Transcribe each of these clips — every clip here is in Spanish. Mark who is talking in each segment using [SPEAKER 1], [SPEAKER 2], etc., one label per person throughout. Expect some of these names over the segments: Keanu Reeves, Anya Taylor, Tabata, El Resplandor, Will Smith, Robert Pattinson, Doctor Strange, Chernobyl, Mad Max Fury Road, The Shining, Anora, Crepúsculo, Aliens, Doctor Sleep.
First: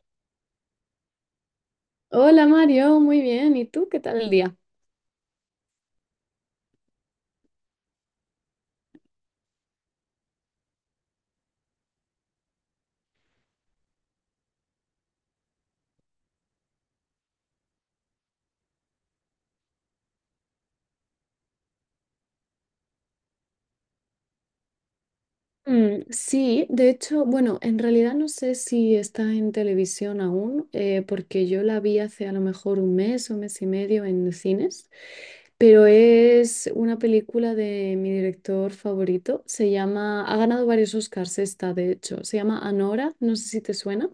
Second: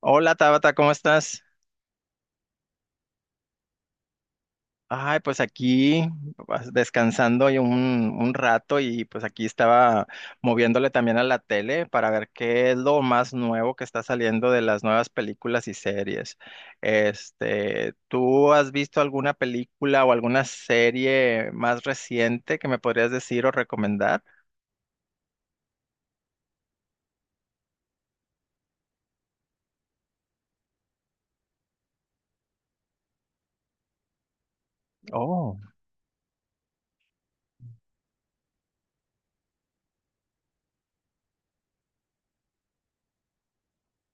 [SPEAKER 1] Hola Tabata, ¿cómo estás?
[SPEAKER 2] Hola Mario, muy bien. ¿Y tú qué tal el día?
[SPEAKER 1] Ay, pues aquí pues, descansando y un rato y pues aquí estaba moviéndole también a la tele para ver qué es lo más nuevo que está saliendo de las nuevas películas y series. Este, ¿tú has visto alguna película o alguna serie más reciente que me podrías decir o recomendar?
[SPEAKER 2] Sí, de hecho, bueno, en realidad no sé si está en televisión aún, porque yo la vi hace a lo mejor un mes o mes y medio en cines, pero es una película de mi director favorito. Se llama, ha ganado varios Oscars esta, de hecho. Se llama Anora, no sé si te suena.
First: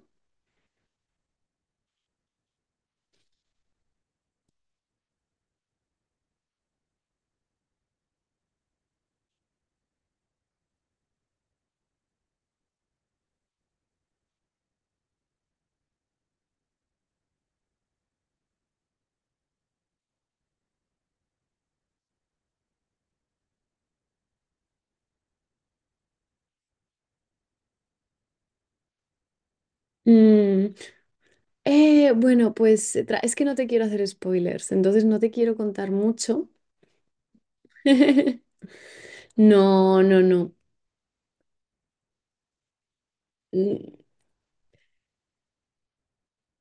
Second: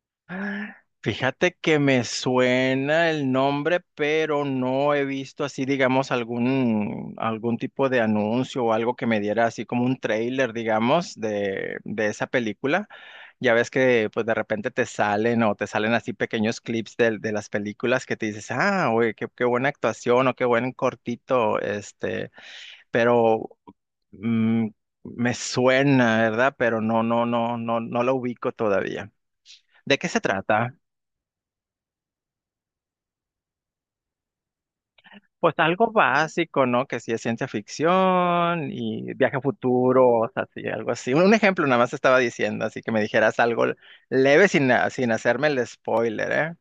[SPEAKER 1] Fíjate que me suena el nombre, pero no he visto así, digamos, algún tipo de anuncio o algo que me diera así como un trailer, digamos, de esa película. Ya ves que pues de repente te salen o te salen así pequeños clips de las películas que te dices, ah, oye, qué, qué buena actuación o qué buen cortito, este, pero mm, me suena, ¿verdad? Pero no, no, no, no, no lo ubico todavía. ¿De qué se
[SPEAKER 2] Mm,
[SPEAKER 1] trata?
[SPEAKER 2] bueno, pues es que no te quiero hacer spoilers, entonces no te
[SPEAKER 1] Pues
[SPEAKER 2] quiero contar
[SPEAKER 1] algo
[SPEAKER 2] mucho.
[SPEAKER 1] básico, ¿no? Que sí es ciencia ficción y viaje a
[SPEAKER 2] No,
[SPEAKER 1] futuro,
[SPEAKER 2] no,
[SPEAKER 1] o sea,
[SPEAKER 2] no.
[SPEAKER 1] sí, algo así. Un ejemplo nada más estaba diciendo, así que me dijeras algo
[SPEAKER 2] Mm,
[SPEAKER 1] leve sin hacerme el spoiler, ¿eh?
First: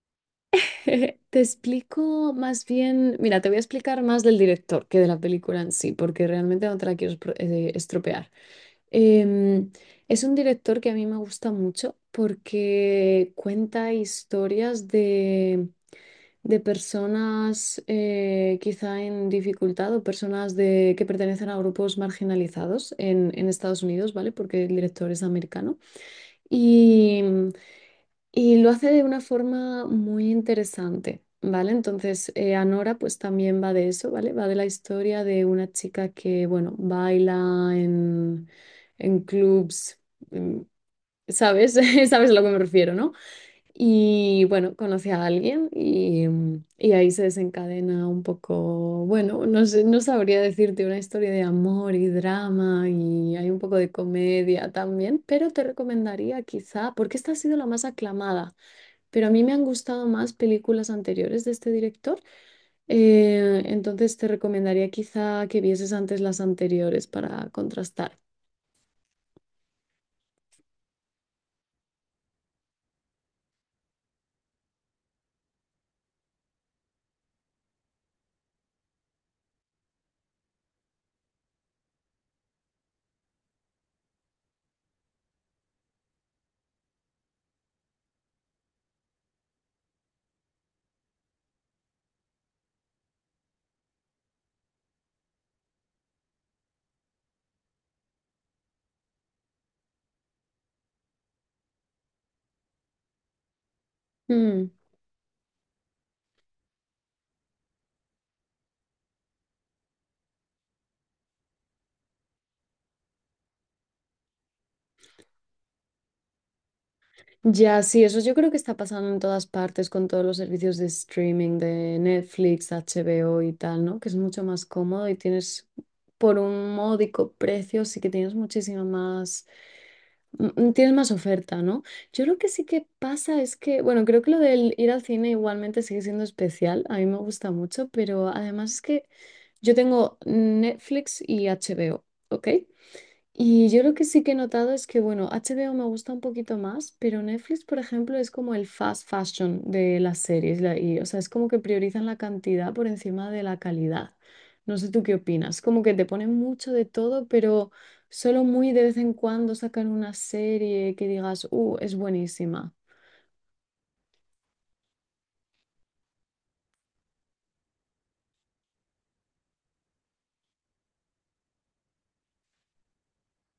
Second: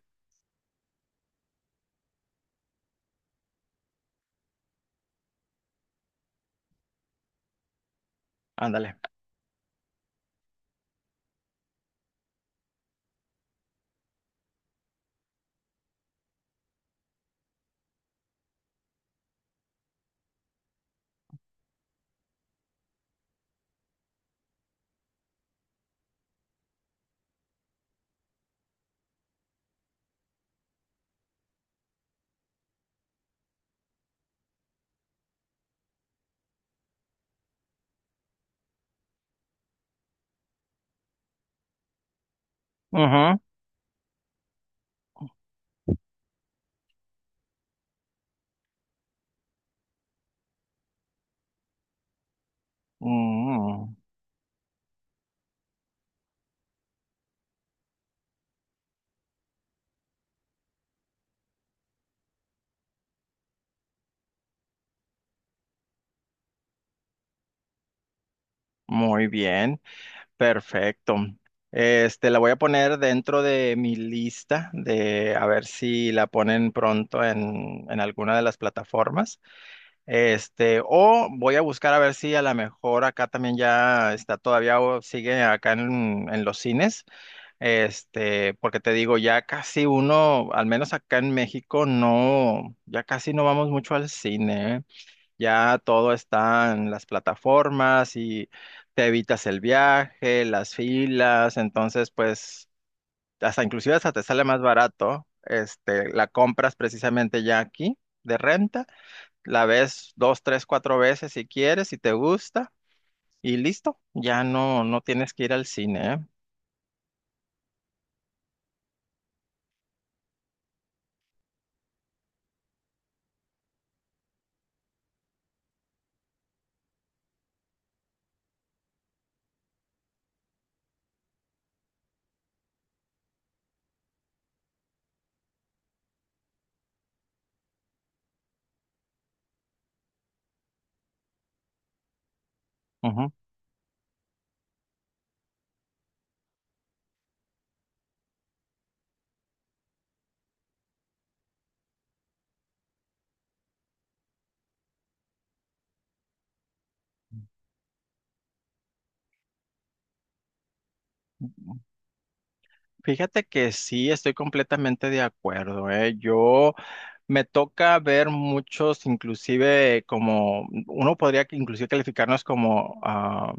[SPEAKER 2] te explico más bien, mira, te voy a explicar más del director que de la película en sí, porque realmente no te la quiero estropear.
[SPEAKER 1] Ándale.
[SPEAKER 2] Em, es un director que a mí me gusta mucho porque cuenta historias de personas quizá en dificultad o personas de, que pertenecen a grupos marginalizados en Estados Unidos, ¿vale? Porque el director es americano. Y lo hace de una forma muy interesante, ¿vale? Entonces, Anora pues también va de eso, ¿vale? Va de la historia de una chica que, bueno, baila en clubs, mm, ¿sabes? ¿Sabes a lo que me refiero, ¿no?
[SPEAKER 1] Ujú.
[SPEAKER 2] Y bueno, conoce a alguien y, y ahí se desencadena un poco, bueno, no sé, no sabría decirte, una historia de amor y drama y hay un poco de
[SPEAKER 1] Mm,
[SPEAKER 2] comedia también, pero te recomendaría quizá, porque esta ha sido la más aclamada. Pero a mí me han gustado más películas anteriores de este director. Entonces te recomendaría quizá que vieses antes las anteriores para contrastar.
[SPEAKER 1] Muy bien, perfecto. Este, la voy a poner dentro de mi lista de a ver si la ponen pronto en, alguna de las plataformas. Este, o voy a buscar a ver si a lo mejor acá también ya está todavía o sigue acá en, los cines. Este, porque te digo, ya casi uno, al menos acá en México, no, ya casi no vamos mucho al cine, ¿eh? Ya todo está en las plataformas y te evitas el viaje, las filas, entonces pues hasta inclusive hasta te sale más
[SPEAKER 2] Mm,
[SPEAKER 1] barato. Este, la compras precisamente ya aquí de renta, la ves dos, tres, cuatro veces si quieres, si te gusta, y listo, ya no tienes que ir al cine, ¿eh?
[SPEAKER 2] Ya, sí, eso yo creo que está pasando en todas partes con todos los servicios de streaming de Netflix, HBO y tal, ¿no? Que es mucho más cómodo y tienes por un módico precio, sí que tienes muchísima más. Mm, mm, tienes más oferta, ¿no? Yo lo que sí que pasa es que, bueno, creo que lo del ir al cine igualmente sigue siendo especial, a mí me gusta mucho, pero además es que yo tengo Netflix y HBO, ¿ok?
[SPEAKER 1] Ujú.
[SPEAKER 2] Y yo lo que sí que he notado es que, bueno, HBO me gusta un poquito más, pero Netflix, por ejemplo, es como el fast fashion de las series. Y, o sea, es como que priorizan la cantidad por encima de la calidad. No sé tú qué opinas. Como que te ponen mucho de todo, pero solo muy de vez en cuando sacan una serie que digas, es buenísima.
[SPEAKER 1] Fíjate que sí, estoy completamente de acuerdo, ¿eh? Yo me toca ver muchos, inclusive como, uno podría que inclusive calificarnos como ah,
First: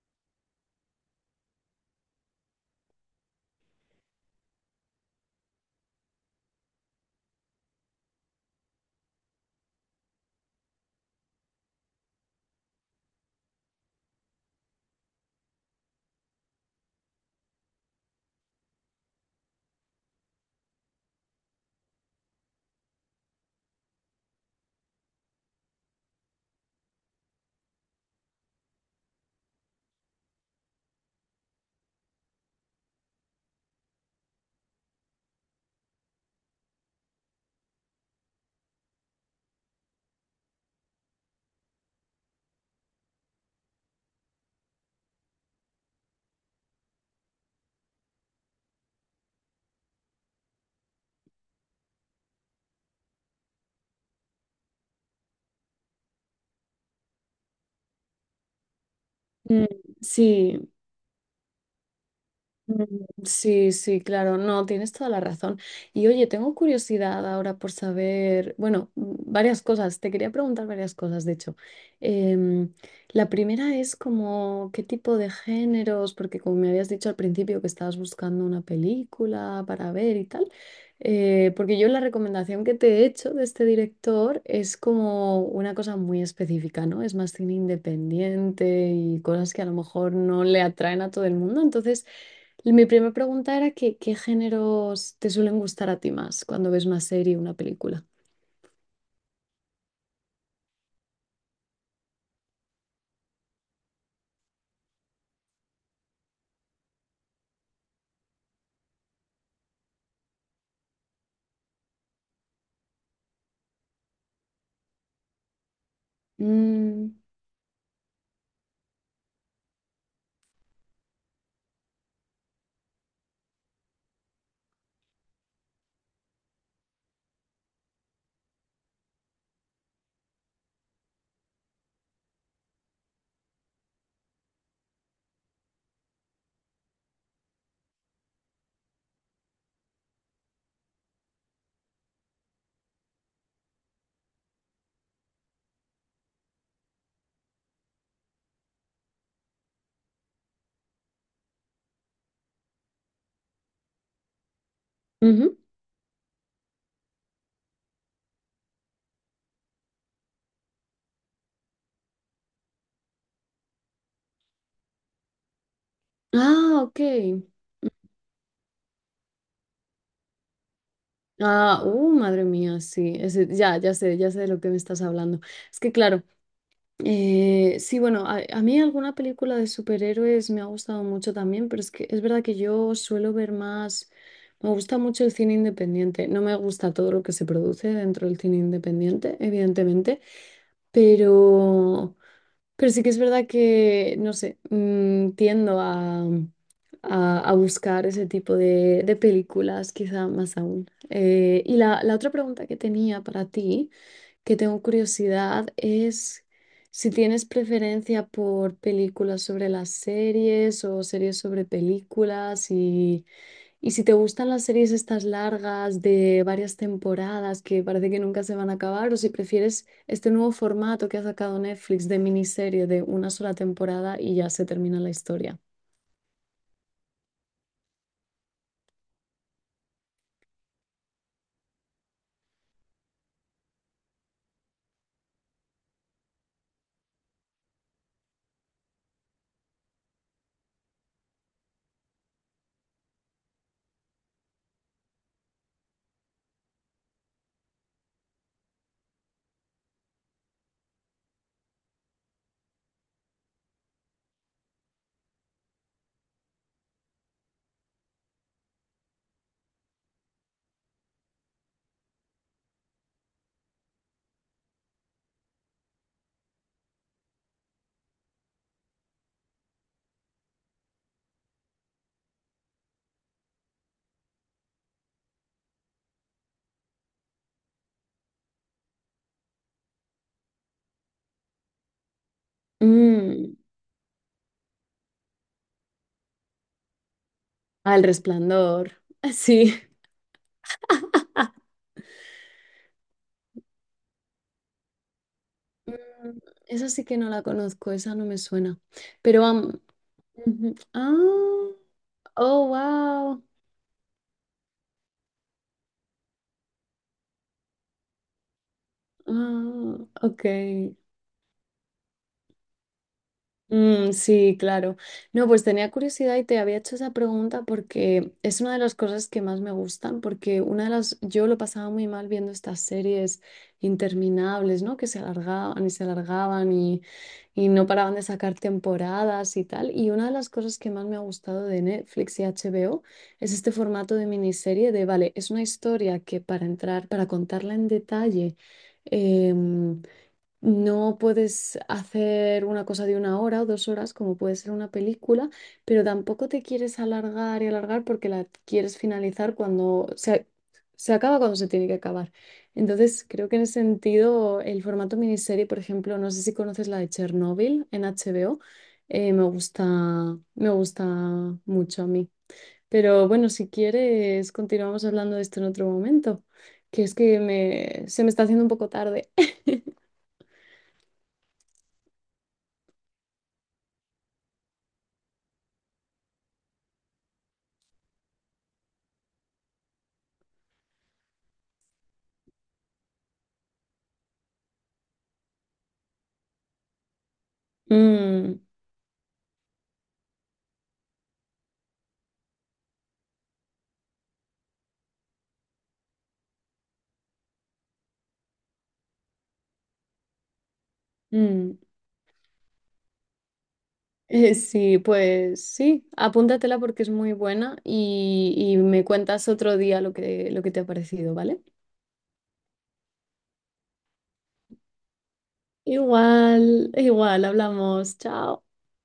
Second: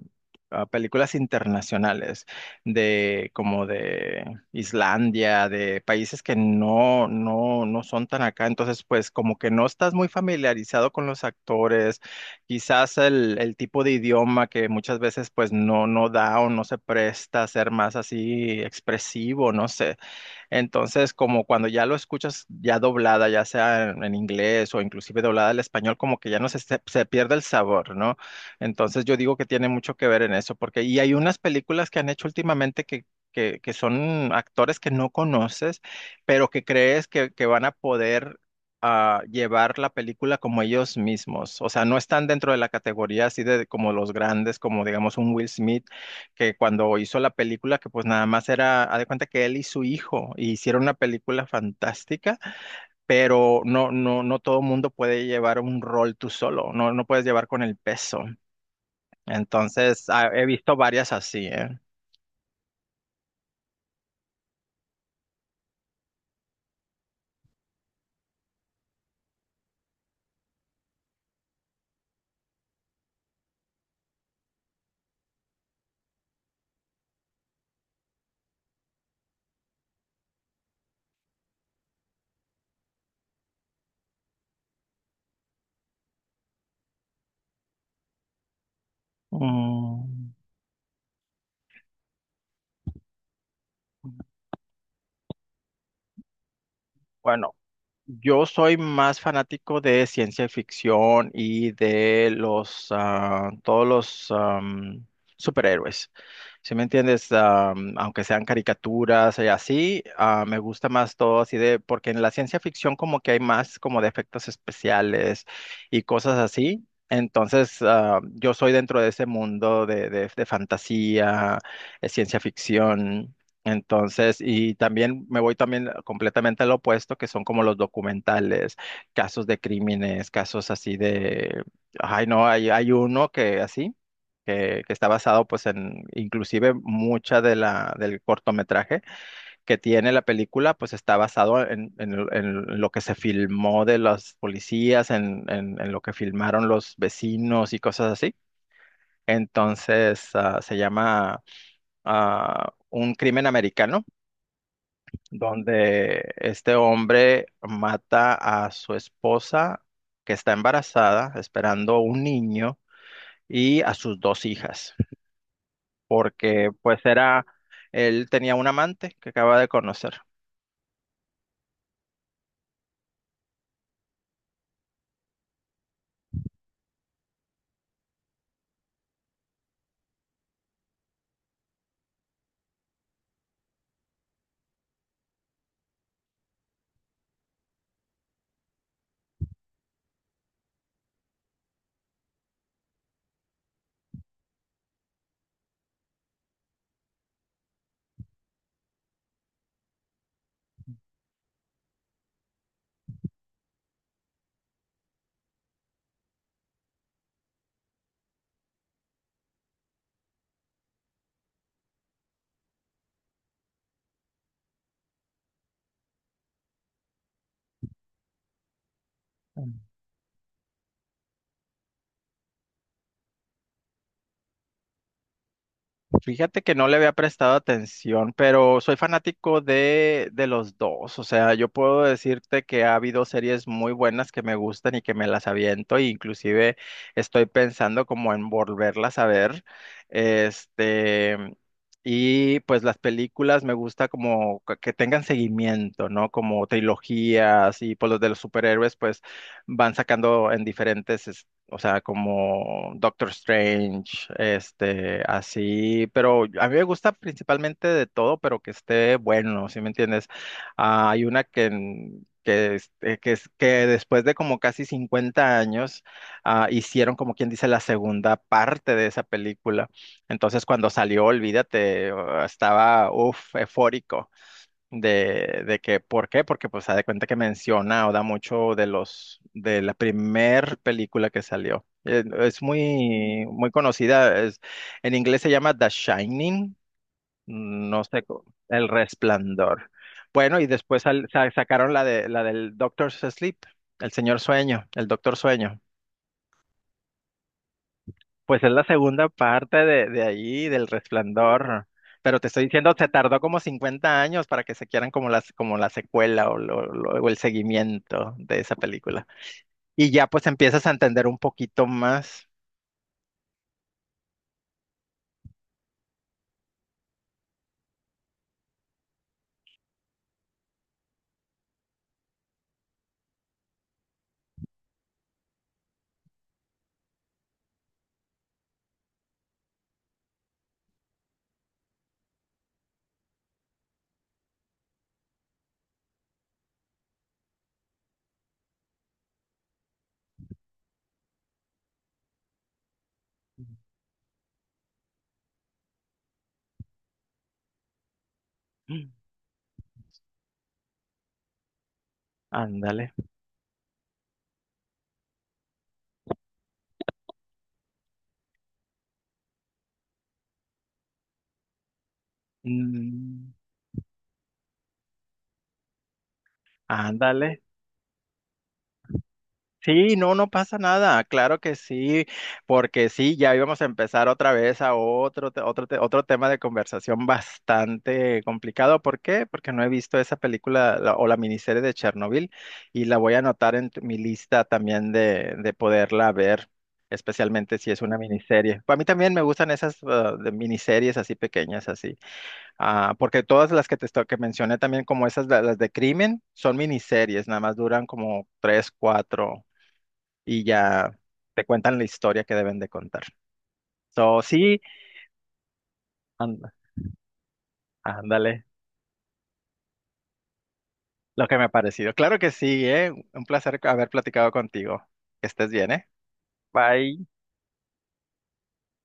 [SPEAKER 1] ah, películas internacionales, de como de Islandia, de países que no, no, no son tan acá, entonces pues como que no estás muy familiarizado con los actores. Quizás el tipo de idioma que muchas veces pues no da o no se presta a ser más así expresivo, no sé. Entonces, como cuando ya lo escuchas ya doblada, ya sea en, inglés o inclusive doblada al español, como que ya no se pierde el sabor, ¿no? Entonces, yo digo que tiene mucho que ver en eso, porque y hay unas películas que han hecho últimamente que, son actores que no conoces, pero que crees que van a poder llevar la película como ellos mismos. O sea, no están dentro de la categoría así de como los grandes, como digamos un Will Smith que cuando hizo la película, que pues nada más era, haz de cuenta que él y su hijo hicieron una película fantástica, pero no, no, no todo mundo puede llevar un rol tú solo, no puedes llevar con el peso.
[SPEAKER 2] Mm,
[SPEAKER 1] Entonces, he
[SPEAKER 2] sí,
[SPEAKER 1] visto varias así, ¿eh?
[SPEAKER 2] mm, sí, sí, claro, no, tienes toda la razón. Y oye, tengo curiosidad ahora por saber, bueno, varias cosas, te quería preguntar varias cosas, de hecho. Em, la primera es como qué tipo de géneros, porque como me habías dicho al principio que estabas buscando una película para ver y tal, porque yo la recomendación que te he hecho de este director es como una cosa muy específica, ¿no? Es más cine independiente y cosas que a lo mejor
[SPEAKER 1] Mm,
[SPEAKER 2] no le atraen a todo el mundo, entonces... Mi primera pregunta era que, ¿qué géneros te suelen gustar a ti más cuando ves una serie o
[SPEAKER 1] Bueno.
[SPEAKER 2] una película?
[SPEAKER 1] Yo soy más fanático de ciencia ficción y de los todos los superhéroes. ¿Sí me entiendes? Aunque sean caricaturas y así, me gusta más todo así de, porque en la ciencia ficción como que hay más como de efectos especiales y cosas así.
[SPEAKER 2] Mm,
[SPEAKER 1] Entonces, yo soy dentro de ese mundo de, de fantasía, ciencia ficción. Entonces, y también me voy también completamente al opuesto, que son como los documentales, casos de crímenes, casos así de, ay no, hay uno que así, que está basado pues en, inclusive mucha de la, del cortometraje que tiene la película, pues está basado en, en lo que se filmó de las policías, en, en lo que filmaron los vecinos y cosas así. Entonces, se llama Un crimen americano,
[SPEAKER 2] ujú.
[SPEAKER 1] donde este hombre mata a su esposa que está embarazada, esperando un niño, y a sus dos hijas, porque
[SPEAKER 2] Ah, ok.
[SPEAKER 1] pues era, él tenía un amante que acaba de conocer.
[SPEAKER 2] Ah, madre mía, sí. Ya, ya sé de lo que me estás hablando. Es que claro, sí, bueno, a mí alguna película de superhéroes me ha gustado mucho también, pero es que es verdad que yo suelo ver más, me gusta mucho el cine independiente. No me gusta todo lo que se produce dentro del cine independiente, evidentemente. Pero Pero sí que es verdad que, no sé, tiendo a buscar ese tipo de películas, quizá más aún. Y la, la otra pregunta que tenía para ti, que tengo curiosidad, es si tienes preferencia por películas sobre las series o series sobre películas y si te gustan las series estas largas de varias temporadas que parece que nunca se van a acabar, o si prefieres este nuevo formato que ha sacado Netflix de miniserie de una sola temporada y ya se termina la historia.
[SPEAKER 1] Fíjate que no le había prestado atención, pero soy fanático de, los dos. O sea, yo puedo decirte que ha habido series muy buenas que me gustan y que me las aviento, e inclusive estoy pensando como en volverlas a ver. Este, y pues las películas me gusta como que tengan seguimiento, ¿no? Como trilogías y pues los de los superhéroes pues van sacando en diferentes, o sea, como Doctor Strange, este, así, pero a mí me gusta principalmente de todo, pero que esté bueno, ¿sí me entiendes? Ah, hay una que, en- que, es- que, es- que después de como casi 50 años, hicieron como quien dice la segunda parte de esa película. Entonces, cuando salió, olvídate, estaba, uff, eufórico de, que, ¿por qué? Porque pues se da cuenta que menciona o da mucho de la primer película que salió. Es muy,
[SPEAKER 2] Mm,
[SPEAKER 1] muy conocida, en inglés se llama The Shining,
[SPEAKER 2] ah, El
[SPEAKER 1] no sé, co- El
[SPEAKER 2] Resplandor. Sí.
[SPEAKER 1] Resplandor. Bueno, y después sacaron la del Doctor Sleep, el señor sueño, el doctor sueño.
[SPEAKER 2] Mm, Esa sí que no la conozco, esa no me
[SPEAKER 1] Pues es
[SPEAKER 2] suena.
[SPEAKER 1] la segunda
[SPEAKER 2] Pero,
[SPEAKER 1] parte
[SPEAKER 2] am-
[SPEAKER 1] de, ahí,
[SPEAKER 2] ujú.
[SPEAKER 1] del
[SPEAKER 2] Ah,
[SPEAKER 1] Resplandor. Pero te estoy
[SPEAKER 2] oh,
[SPEAKER 1] diciendo, se tardó
[SPEAKER 2] wow.
[SPEAKER 1] como 50 años para que se quieran como la secuela o el seguimiento de esa película.
[SPEAKER 2] Ah,
[SPEAKER 1] Y ya
[SPEAKER 2] ok.
[SPEAKER 1] pues empiezas a entender un poquito más.
[SPEAKER 2] Mm, sí, claro. No, pues tenía curiosidad y te había hecho esa pregunta porque es una de las cosas que más me gustan, porque una de las, yo lo pasaba muy mal viendo estas series interminables, ¿no? Que se alargaban y no paraban de sacar temporadas y tal. Y una de las cosas que más me ha gustado de Netflix y HBO es este formato de miniserie de, vale, es una historia que para entrar, para contarla en detalle. em, no puedes hacer una cosa de una hora o dos horas, como puede ser una película, pero tampoco te quieres alargar y alargar porque la quieres
[SPEAKER 1] Mm.
[SPEAKER 2] finalizar cuando se acaba cuando se tiene que acabar.
[SPEAKER 1] Ándale.
[SPEAKER 2] Entonces, creo que en ese sentido, el formato miniserie, por ejemplo, no sé si conoces la de Chernobyl en HBO, eh, me gusta, me gusta mucho a mí. Pero bueno,
[SPEAKER 1] Mm,
[SPEAKER 2] si quieres, continuamos hablando de esto en otro momento, que es que
[SPEAKER 1] ándale.
[SPEAKER 2] me, se me está haciendo un poco tarde.
[SPEAKER 1] Sí, no pasa nada, claro que sí, porque sí, ya íbamos a empezar otra vez a otro tema de conversación bastante complicado. ¿Por qué? Porque no he visto esa película, la- o la miniserie de Chernobyl, y la voy a anotar en mi lista también de, poderla ver, especialmente si es una
[SPEAKER 2] Mm.
[SPEAKER 1] miniserie. A mí también me gustan esas, de miniseries así pequeñas, así, porque todas las que que mencioné también, como esas, las de crimen, son miniseries, nada más duran como tres, cuatro, y ya te
[SPEAKER 2] Mm,
[SPEAKER 1] cuentan la historia que deben de contar. So, sí,
[SPEAKER 2] sí, pues sí,
[SPEAKER 1] and-
[SPEAKER 2] apúntatela porque es muy buena
[SPEAKER 1] ándale,
[SPEAKER 2] y me cuentas otro día lo que te ha parecido,
[SPEAKER 1] lo que
[SPEAKER 2] ¿vale?
[SPEAKER 1] me ha parecido. Claro que sí, ¿eh? Un placer haber platicado contigo. Que estés bien, ¿eh?
[SPEAKER 2] Igual,
[SPEAKER 1] Bye.
[SPEAKER 2] igual, hablamos, chao.